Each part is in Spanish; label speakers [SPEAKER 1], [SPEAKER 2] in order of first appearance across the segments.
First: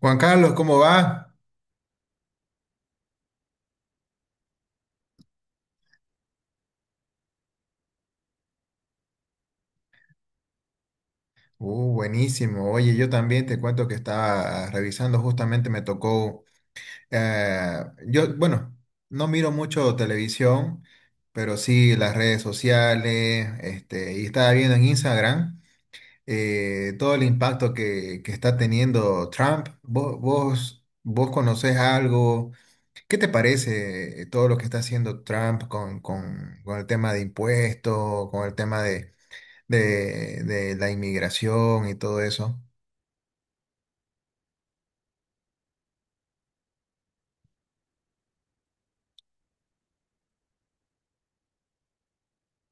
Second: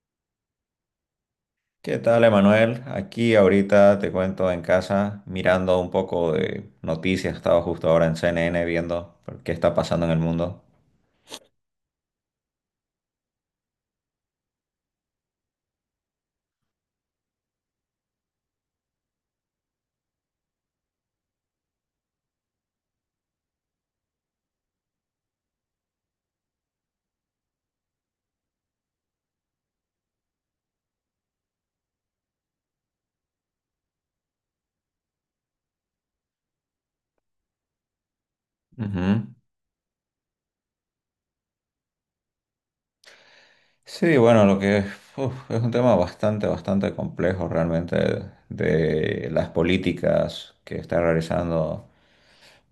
[SPEAKER 1] Juan Carlos, ¿cómo va?
[SPEAKER 2] ¿Qué tal, Emanuel? Aquí ahorita te cuento en casa mirando un poco de noticias. Estaba justo ahora en CNN viendo qué está pasando en el mundo.
[SPEAKER 1] Buenísimo. Oye, yo también te cuento que estaba revisando, justamente me tocó, yo, bueno, no miro mucho televisión, pero sí las redes sociales, y estaba viendo en Instagram todo el impacto que está teniendo Trump. ¿Vos conocés algo? ¿Qué te parece todo lo que está haciendo Trump con el tema de impuestos, con el tema de
[SPEAKER 2] Ujú.
[SPEAKER 1] de la inmigración y todo eso?
[SPEAKER 2] Sí, bueno, lo que uf, es un tema bastante, bastante complejo realmente de las políticas que está realizando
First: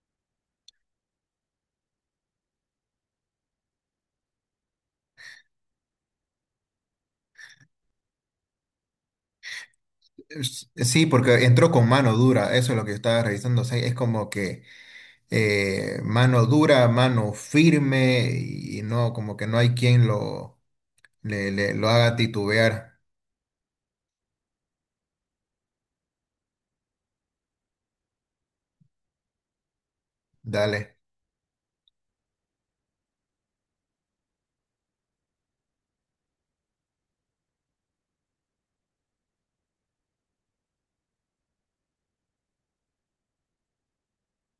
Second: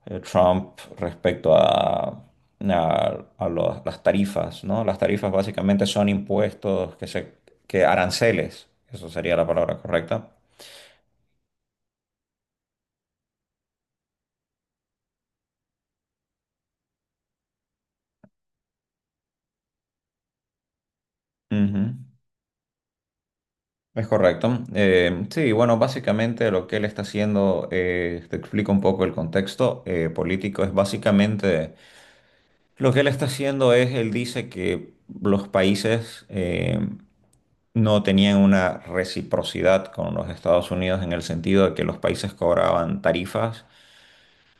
[SPEAKER 2] Trump respecto a las tarifas, ¿no? Las tarifas básicamente son impuestos que aranceles, eso sería la palabra correcta.
[SPEAKER 1] Sí, porque entró con mano dura, eso es lo que yo estaba revisando. O sea, es como que mano dura, mano firme y no, como que no hay quien
[SPEAKER 2] Ujú.
[SPEAKER 1] lo haga titubear.
[SPEAKER 2] Es correcto. Sí, bueno, básicamente lo que él está haciendo, te explico un poco el contexto político, es
[SPEAKER 1] Dale.
[SPEAKER 2] básicamente lo que él está haciendo es, él dice que los países no tenían una reciprocidad con los Estados Unidos en el sentido de que los países cobraban tarifas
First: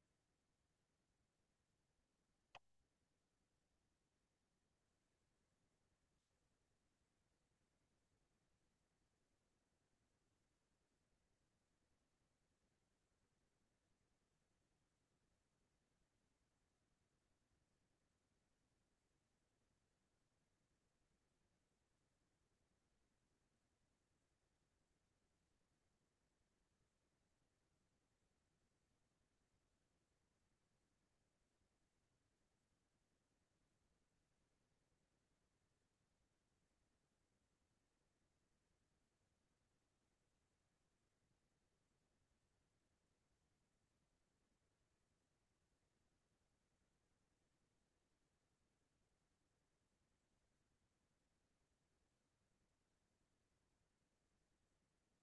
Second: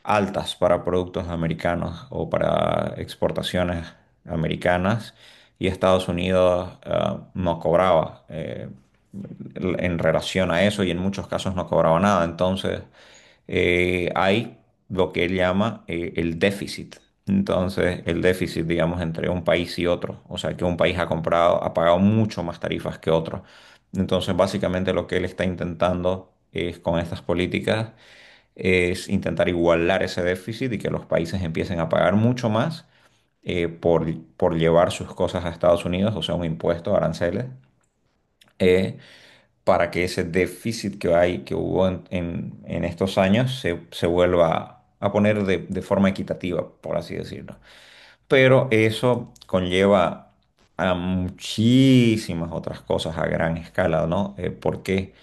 [SPEAKER 2] altas para productos americanos o para exportaciones americanas y Estados Unidos no cobraba en relación a eso y en muchos casos no cobraba nada. Entonces hay lo que él llama el déficit. Entonces, el déficit, digamos, entre un país y otro, o sea, que un país ha comprado, ha pagado mucho más tarifas que otro. Entonces, básicamente lo que él está intentando es con estas políticas es intentar igualar ese déficit y que los países empiecen a pagar mucho más eh, por, por llevar sus cosas a Estados Unidos, o sea, un impuesto, aranceles, eh, para que ese déficit que hay, que hubo en estos años, se vuelva a poner de forma equitativa, por así decirlo. Pero eso conlleva a muchísimas otras cosas a gran escala, ¿no? ¿Por qué?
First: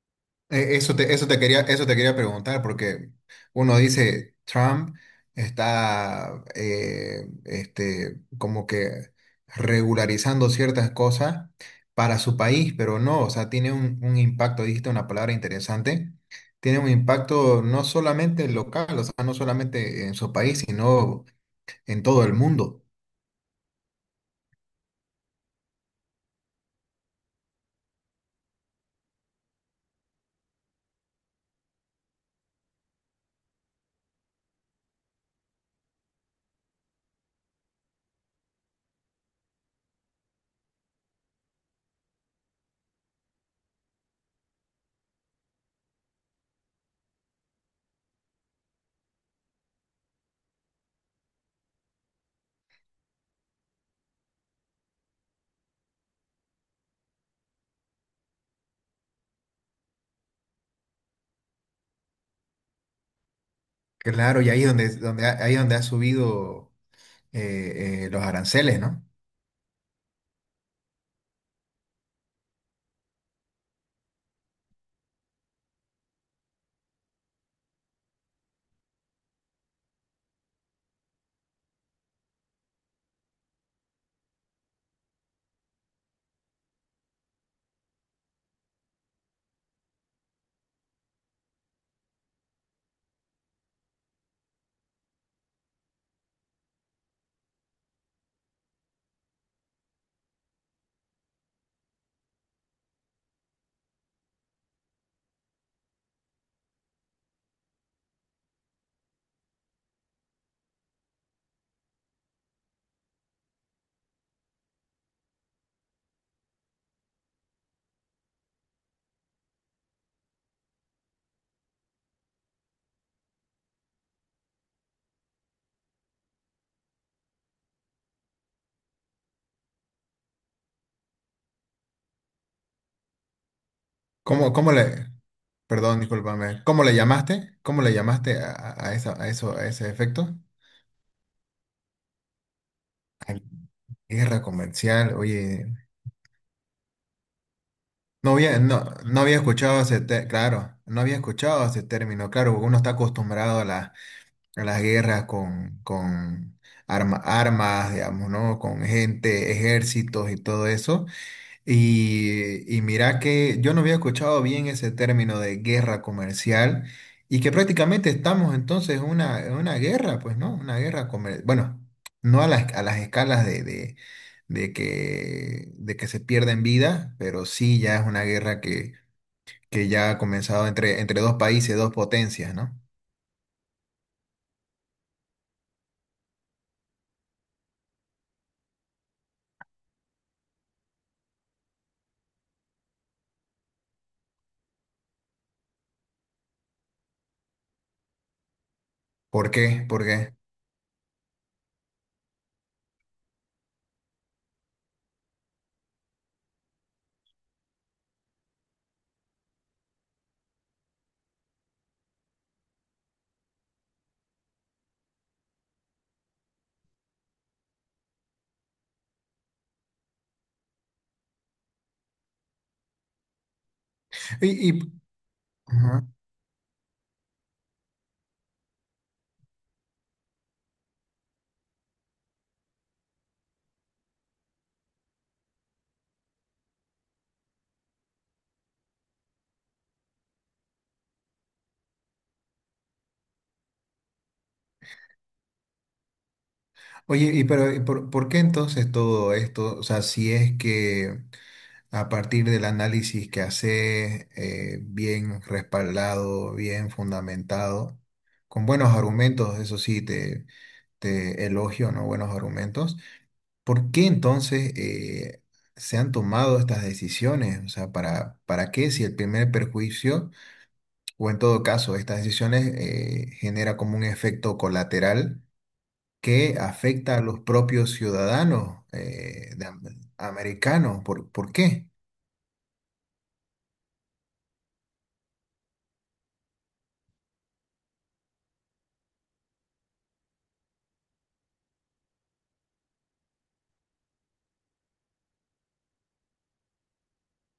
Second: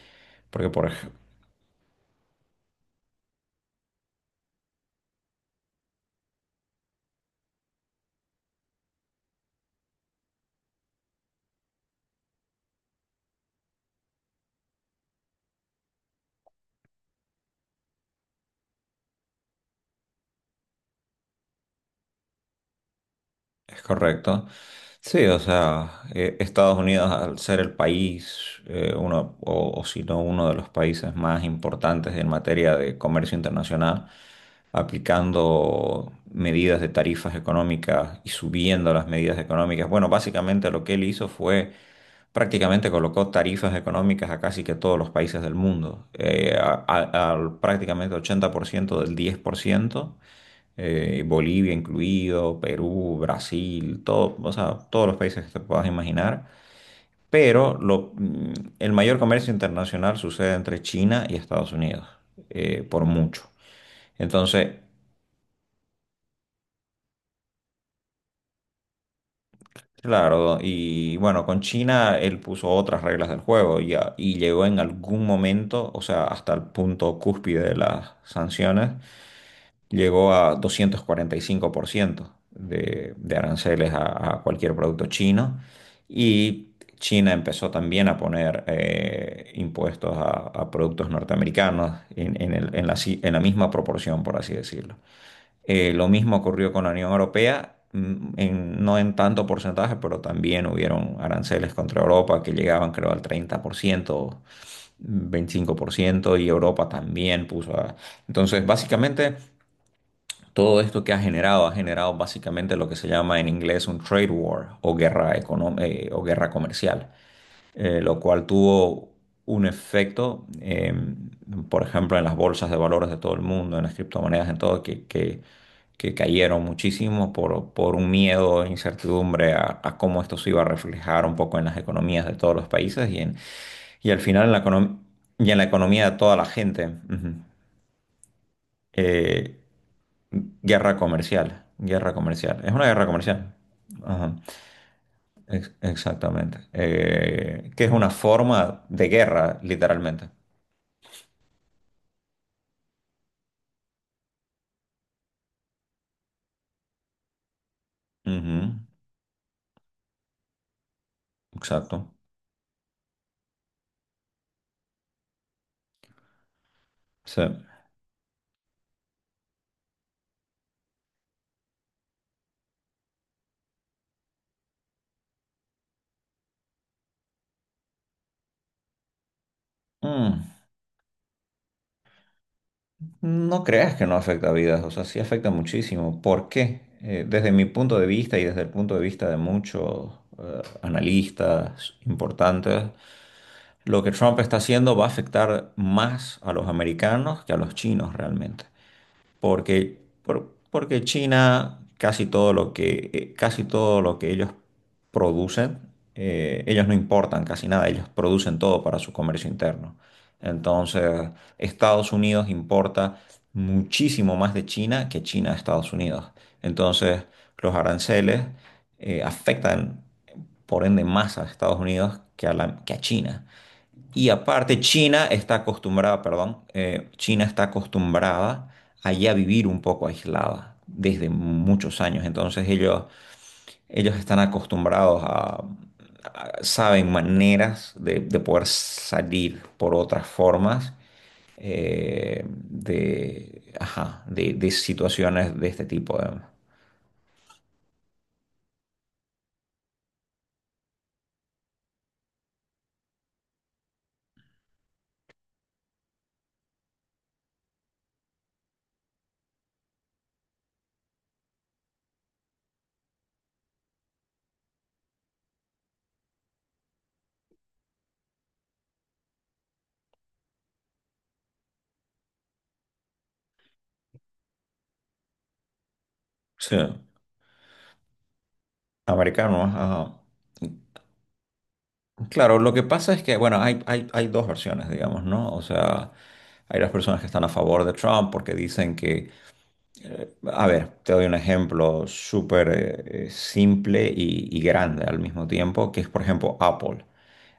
[SPEAKER 2] Porque, por, ej-
[SPEAKER 1] Eso te quería preguntar, porque uno dice Trump está como que regularizando ciertas cosas para su país, pero no, o sea, tiene un impacto, dijiste una palabra interesante, tiene un impacto no solamente local, o sea, no solamente en su país, sino en todo el mundo.
[SPEAKER 2] Es correcto. Sí, o sea, Estados Unidos al ser el país, uno, o si no uno de los países más importantes en materia de comercio internacional, aplicando medidas de tarifas económicas y subiendo las medidas económicas. Bueno, básicamente lo que él hizo fue prácticamente colocó tarifas económicas a casi que todos los países del mundo, al prácticamente 80% del 10%, Bolivia incluido, Perú, Brasil, todo, o sea, todos los países que te puedas imaginar. Pero el mayor comercio internacional sucede entre China y Estados Unidos, por mucho.
[SPEAKER 1] Claro, y ahí es
[SPEAKER 2] Entonces,
[SPEAKER 1] ahí es donde ha subido los aranceles, ¿no?
[SPEAKER 2] claro, y bueno, con China él puso otras reglas del juego y llegó en algún momento, o sea, hasta el punto cúspide de las sanciones llegó a 245% de aranceles a cualquier producto chino y China empezó también a poner impuestos a productos norteamericanos en el- en la, si- en la misma proporción, por así decirlo. Lo mismo ocurrió con la Unión Europea. No en tanto porcentaje, pero también hubieron aranceles contra Europa que llegaban creo al 30%, 25%, y Europa también puso a... Entonces, básicamente, todo esto que ha generado básicamente lo que se llama en inglés un trade war o guerra comercial, lo cual tuvo un efecto, por ejemplo, en las bolsas de valores de todo el mundo, en las criptomonedas, en todo, que cayeron muchísimo por un miedo e incertidumbre a cómo esto se iba a reflejar un poco en las economías de todos los países y, en, y al final en
[SPEAKER 1] ¿Cómo,
[SPEAKER 2] la,
[SPEAKER 1] cómo
[SPEAKER 2] econom-
[SPEAKER 1] le,
[SPEAKER 2] y en la
[SPEAKER 1] perdón,
[SPEAKER 2] economía de toda la
[SPEAKER 1] discúlpame, ¿cómo
[SPEAKER 2] gente.
[SPEAKER 1] le
[SPEAKER 2] Ujú.
[SPEAKER 1] llamaste? ¿Cómo le llamaste a esa, a eso,
[SPEAKER 2] Eh,
[SPEAKER 1] a ese efecto?
[SPEAKER 2] Guerra comercial, guerra comercial. Es una guerra
[SPEAKER 1] A
[SPEAKER 2] comercial. Ajá,
[SPEAKER 1] guerra comercial, oye,
[SPEAKER 2] exactamente. Que es una
[SPEAKER 1] no había,
[SPEAKER 2] forma de
[SPEAKER 1] no había
[SPEAKER 2] guerra,
[SPEAKER 1] escuchado ese,
[SPEAKER 2] literalmente.
[SPEAKER 1] claro, no había escuchado ese término, claro, porque uno está acostumbrado a las guerras con armas, digamos, ¿no?
[SPEAKER 2] Ujú,
[SPEAKER 1] Con gente, ejércitos y todo eso.
[SPEAKER 2] exacto.
[SPEAKER 1] Y mira que yo no había escuchado bien ese término de guerra comercial y
[SPEAKER 2] Sí.
[SPEAKER 1] que prácticamente estamos entonces en una guerra, pues, ¿no? Una guerra comercial. Bueno, no a las, a las escalas de que se pierden vidas, pero sí ya es una guerra que ya ha
[SPEAKER 2] Mm,
[SPEAKER 1] comenzado entre, entre dos países, dos potencias, ¿no?
[SPEAKER 2] no creas que no afecta vidas, o sea, sí afecta muchísimo. ¿Por qué? Desde mi punto de vista y desde el punto de vista de muchos analistas importantes, lo que Trump está haciendo va a afectar más a los americanos que a los chinos realmente.
[SPEAKER 1] ¿Por qué?
[SPEAKER 2] porque,
[SPEAKER 1] ¿Por qué?
[SPEAKER 2] por- porque China, casi todo lo que ellos producen, ellos no importan casi nada, ellos producen todo para su comercio interno. Entonces, Estados Unidos importa muchísimo más de China que China a Estados Unidos. Entonces, los aranceles afectan, por ende, más a Estados Unidos que que a China. Y aparte,
[SPEAKER 1] Y-
[SPEAKER 2] China está
[SPEAKER 1] ajá.
[SPEAKER 2] acostumbrada, perdón, China está acostumbrada a ya vivir un poco aislada desde muchos años. Entonces ellos están acostumbrados saben maneras de poder salir por otras formas ajá, de situaciones de este tipo. De,
[SPEAKER 1] Oye, y pero ¿y por qué entonces todo esto? O sea, si es que... A partir del análisis que haces, bien respaldado, bien fundamentado, con buenos argumentos, eso sí, te elogio, ¿no? Buenos argumentos. ¿Por qué entonces se han tomado estas decisiones? O sea, para qué si el primer perjuicio, o en todo caso, estas decisiones genera como un efecto colateral que
[SPEAKER 2] sí,
[SPEAKER 1] afecta a los propios ciudadanos
[SPEAKER 2] americanos, ajá.
[SPEAKER 1] americanos? Por qué?
[SPEAKER 2] Claro, lo que pasa es que, bueno, hay dos versiones, digamos, ¿no? O sea, hay las personas que están a favor de Trump porque dicen que a ver, te doy un ejemplo súper simple y grande al mismo tiempo, que es, por ejemplo, Apple.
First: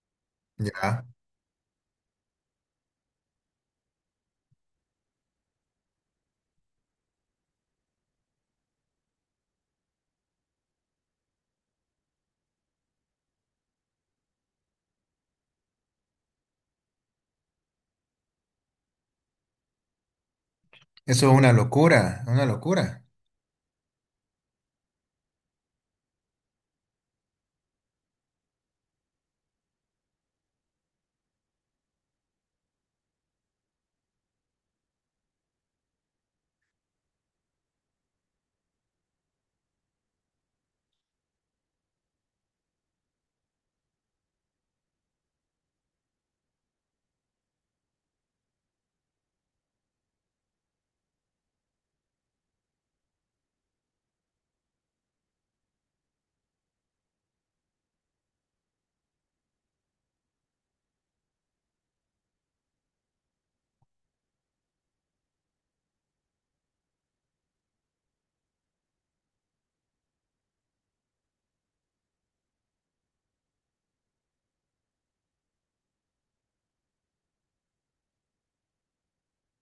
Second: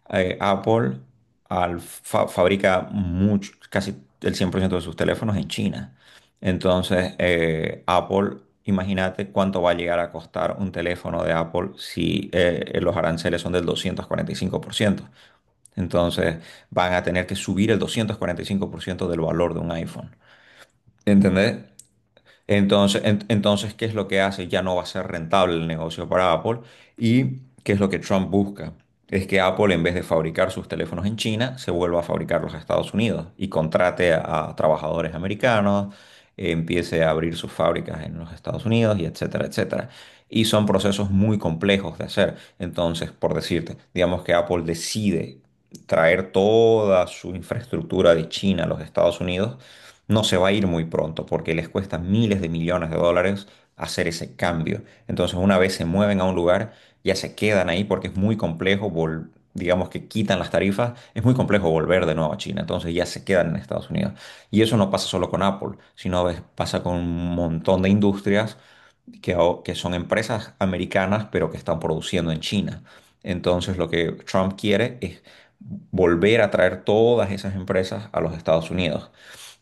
[SPEAKER 2] Apple
[SPEAKER 1] Ya.
[SPEAKER 2] fabrica mucho, casi el 100% de sus teléfonos en China. Entonces, Apple, imagínate cuánto va a llegar a costar un teléfono de Apple si los aranceles son del 245%. Entonces, van a tener que subir el 245% del valor de un iPhone.
[SPEAKER 1] Eso es una
[SPEAKER 2] ¿Entendés?
[SPEAKER 1] locura, una
[SPEAKER 2] Entonces,
[SPEAKER 1] locura.
[SPEAKER 2] entonces, ¿qué es lo que hace? Ya no va a ser rentable el negocio para Apple. ¿Y qué es lo que Trump busca? Es que Apple, en vez de fabricar sus teléfonos en China, se vuelva a fabricarlos en Estados Unidos y contrate a trabajadores americanos, empiece a abrir sus fábricas en los Estados Unidos y etcétera, etcétera. Y son procesos muy complejos de hacer. Entonces, por decirte, digamos que Apple decide traer toda su infraestructura de China a los Estados Unidos, no se va a ir muy pronto porque les cuesta miles de millones de dólares hacer ese cambio. Entonces, una vez se mueven a un lugar, ya se quedan ahí porque es muy complejo, vol- digamos que quitan las tarifas, es muy complejo volver de nuevo a China. Entonces, ya se quedan en Estados Unidos. Y eso no pasa solo con Apple, sino es- pasa con un montón de industrias que, ao- que son empresas americanas, pero que están produciendo en China. Entonces, lo que Trump quiere es volver a traer todas esas empresas a los Estados Unidos.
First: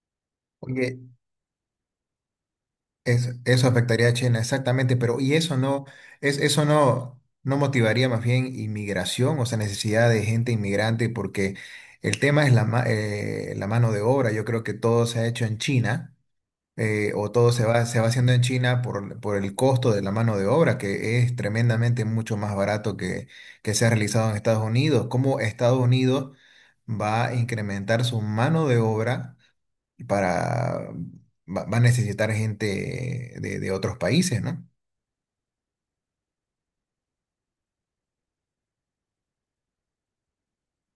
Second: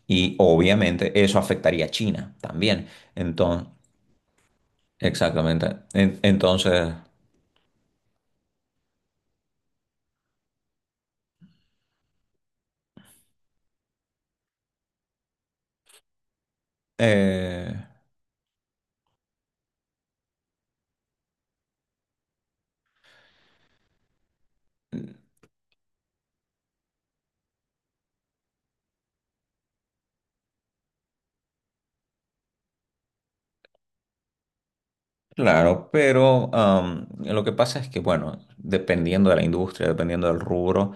[SPEAKER 2] Y
[SPEAKER 1] Oye,
[SPEAKER 2] obviamente eso afectaría a China también.
[SPEAKER 1] eso
[SPEAKER 2] Entonces,
[SPEAKER 1] afectaría a China, exactamente, pero ¿y eso
[SPEAKER 2] exactamente.
[SPEAKER 1] no,
[SPEAKER 2] En-
[SPEAKER 1] eso
[SPEAKER 2] entonces,
[SPEAKER 1] no, no motivaría más bien inmigración, o sea, necesidad de gente inmigrante? Porque el tema es la mano de obra. Yo creo que todo se ha hecho en China, o todo se
[SPEAKER 2] eh,
[SPEAKER 1] se va haciendo en China por el costo de la mano de obra, que es tremendamente mucho más barato que se ha realizado en Estados Unidos. ¿Cómo Estados Unidos va a incrementar su mano de obra? Para va a necesitar gente de otros países, ¿no?
[SPEAKER 2] claro, pero lo que pasa es que, bueno, dependiendo de la industria, dependiendo del rubro,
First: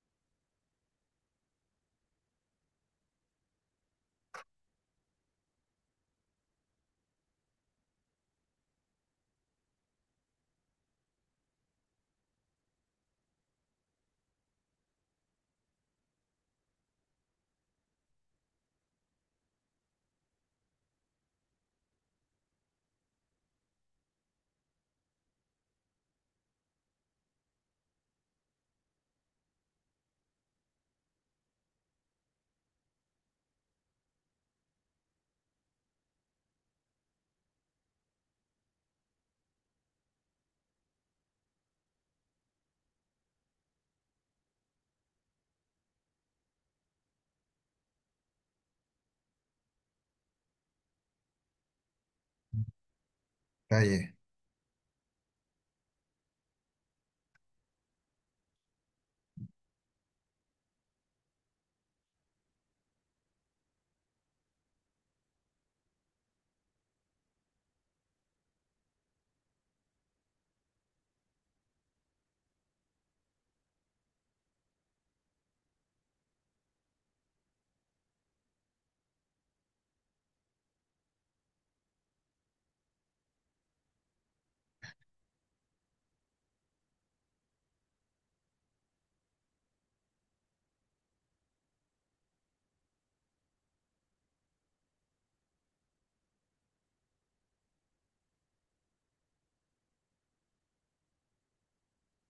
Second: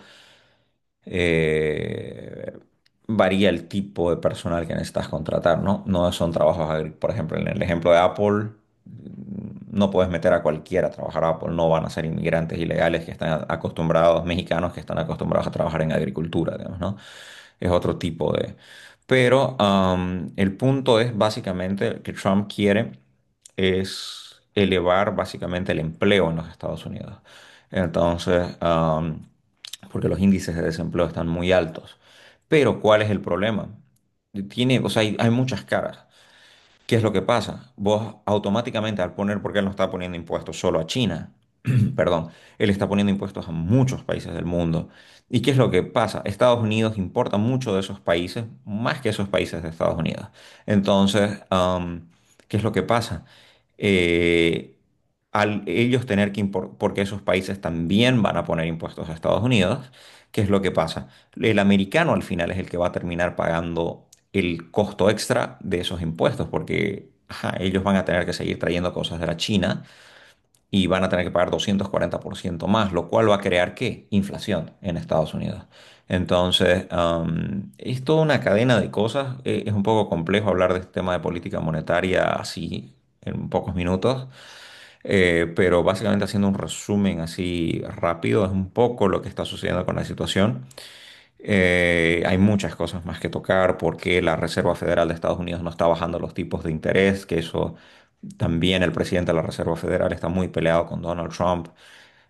[SPEAKER 2] eh, varía el tipo de personal que necesitas contratar, ¿no? No son trabajos agrícolas. Por ejemplo, en el ejemplo de Apple, mm, no puedes meter a cualquiera a trabajar a Apple. No van a ser inmigrantes ilegales que están acostumbrados, mexicanos que están acostumbrados a trabajar en agricultura, digamos, ¿no? Es otro tipo de... Pero el punto es básicamente que Trump quiere es elevar básicamente el empleo en los Estados Unidos. Entonces, porque los índices de desempleo están muy altos. Pero, ¿cuál es el problema? Tiene, o sea, hay muchas caras. ¿Qué es lo que pasa? Vos automáticamente al poner, porque él no está poniendo impuestos solo a China, perdón, él está poniendo impuestos a muchos países del mundo. ¿Y qué es lo que pasa? Estados Unidos importa mucho de esos países, más que esos países de Estados Unidos. Entonces, ¿qué es lo que pasa?
[SPEAKER 1] Calle.
[SPEAKER 2] Eh, al ellos tener que porque esos países también van a poner impuestos a Estados Unidos, ¿qué es lo que pasa? El americano al final es el que va a terminar pagando el costo extra de esos impuestos, porque ajá, ellos van a tener que seguir trayendo cosas de la China y van a tener que pagar 240% más, lo cual va a crear ¿qué? Inflación en Estados Unidos. Entonces, es toda una cadena de cosas. Es un poco complejo hablar de este tema de política monetaria así en pocos minutos, pero básicamente haciendo un resumen así rápido, es un poco lo que está sucediendo con la situación. Hay muchas cosas más que tocar porque la Reserva Federal de Estados Unidos no está bajando los tipos de interés, que eso también el presidente de la Reserva Federal está muy peleado con Donald Trump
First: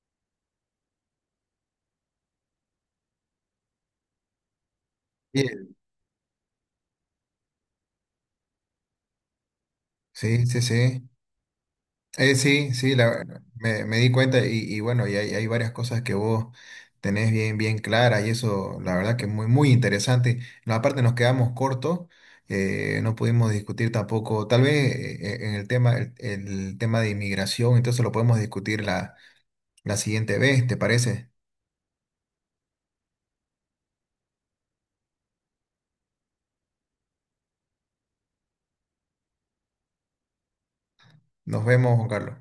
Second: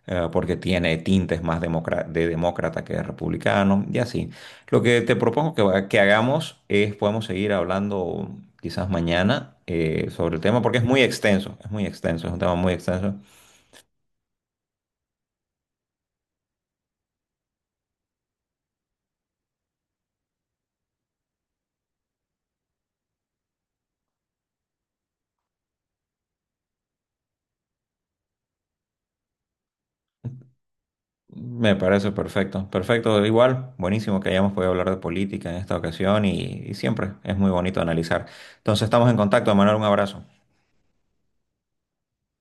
[SPEAKER 2] porque tiene tintes más de demócrata que de republicano y así. Lo que te propongo que,
[SPEAKER 1] Bien.
[SPEAKER 2] va- que hagamos es podemos seguir hablando quizás mañana sobre el
[SPEAKER 1] Sí, sí,
[SPEAKER 2] tema porque es muy
[SPEAKER 1] sí.
[SPEAKER 2] extenso, es muy extenso, es un tema muy
[SPEAKER 1] Sí, sí,
[SPEAKER 2] extenso.
[SPEAKER 1] me di cuenta y bueno, y hay varias cosas que vos tenés bien, bien claras y eso, la verdad que es muy, muy interesante. No, aparte nos quedamos cortos, no pudimos discutir tampoco, tal vez en el tema, el tema de inmigración, entonces lo podemos discutir la siguiente vez, ¿te parece?
[SPEAKER 2] Me parece perfecto, perfecto, igual, buenísimo que hayamos podido hablar de política en esta ocasión y siempre es muy bonito analizar. Entonces estamos en contacto, Manuel, un abrazo.
[SPEAKER 1] Nos vemos, Juan Carlos.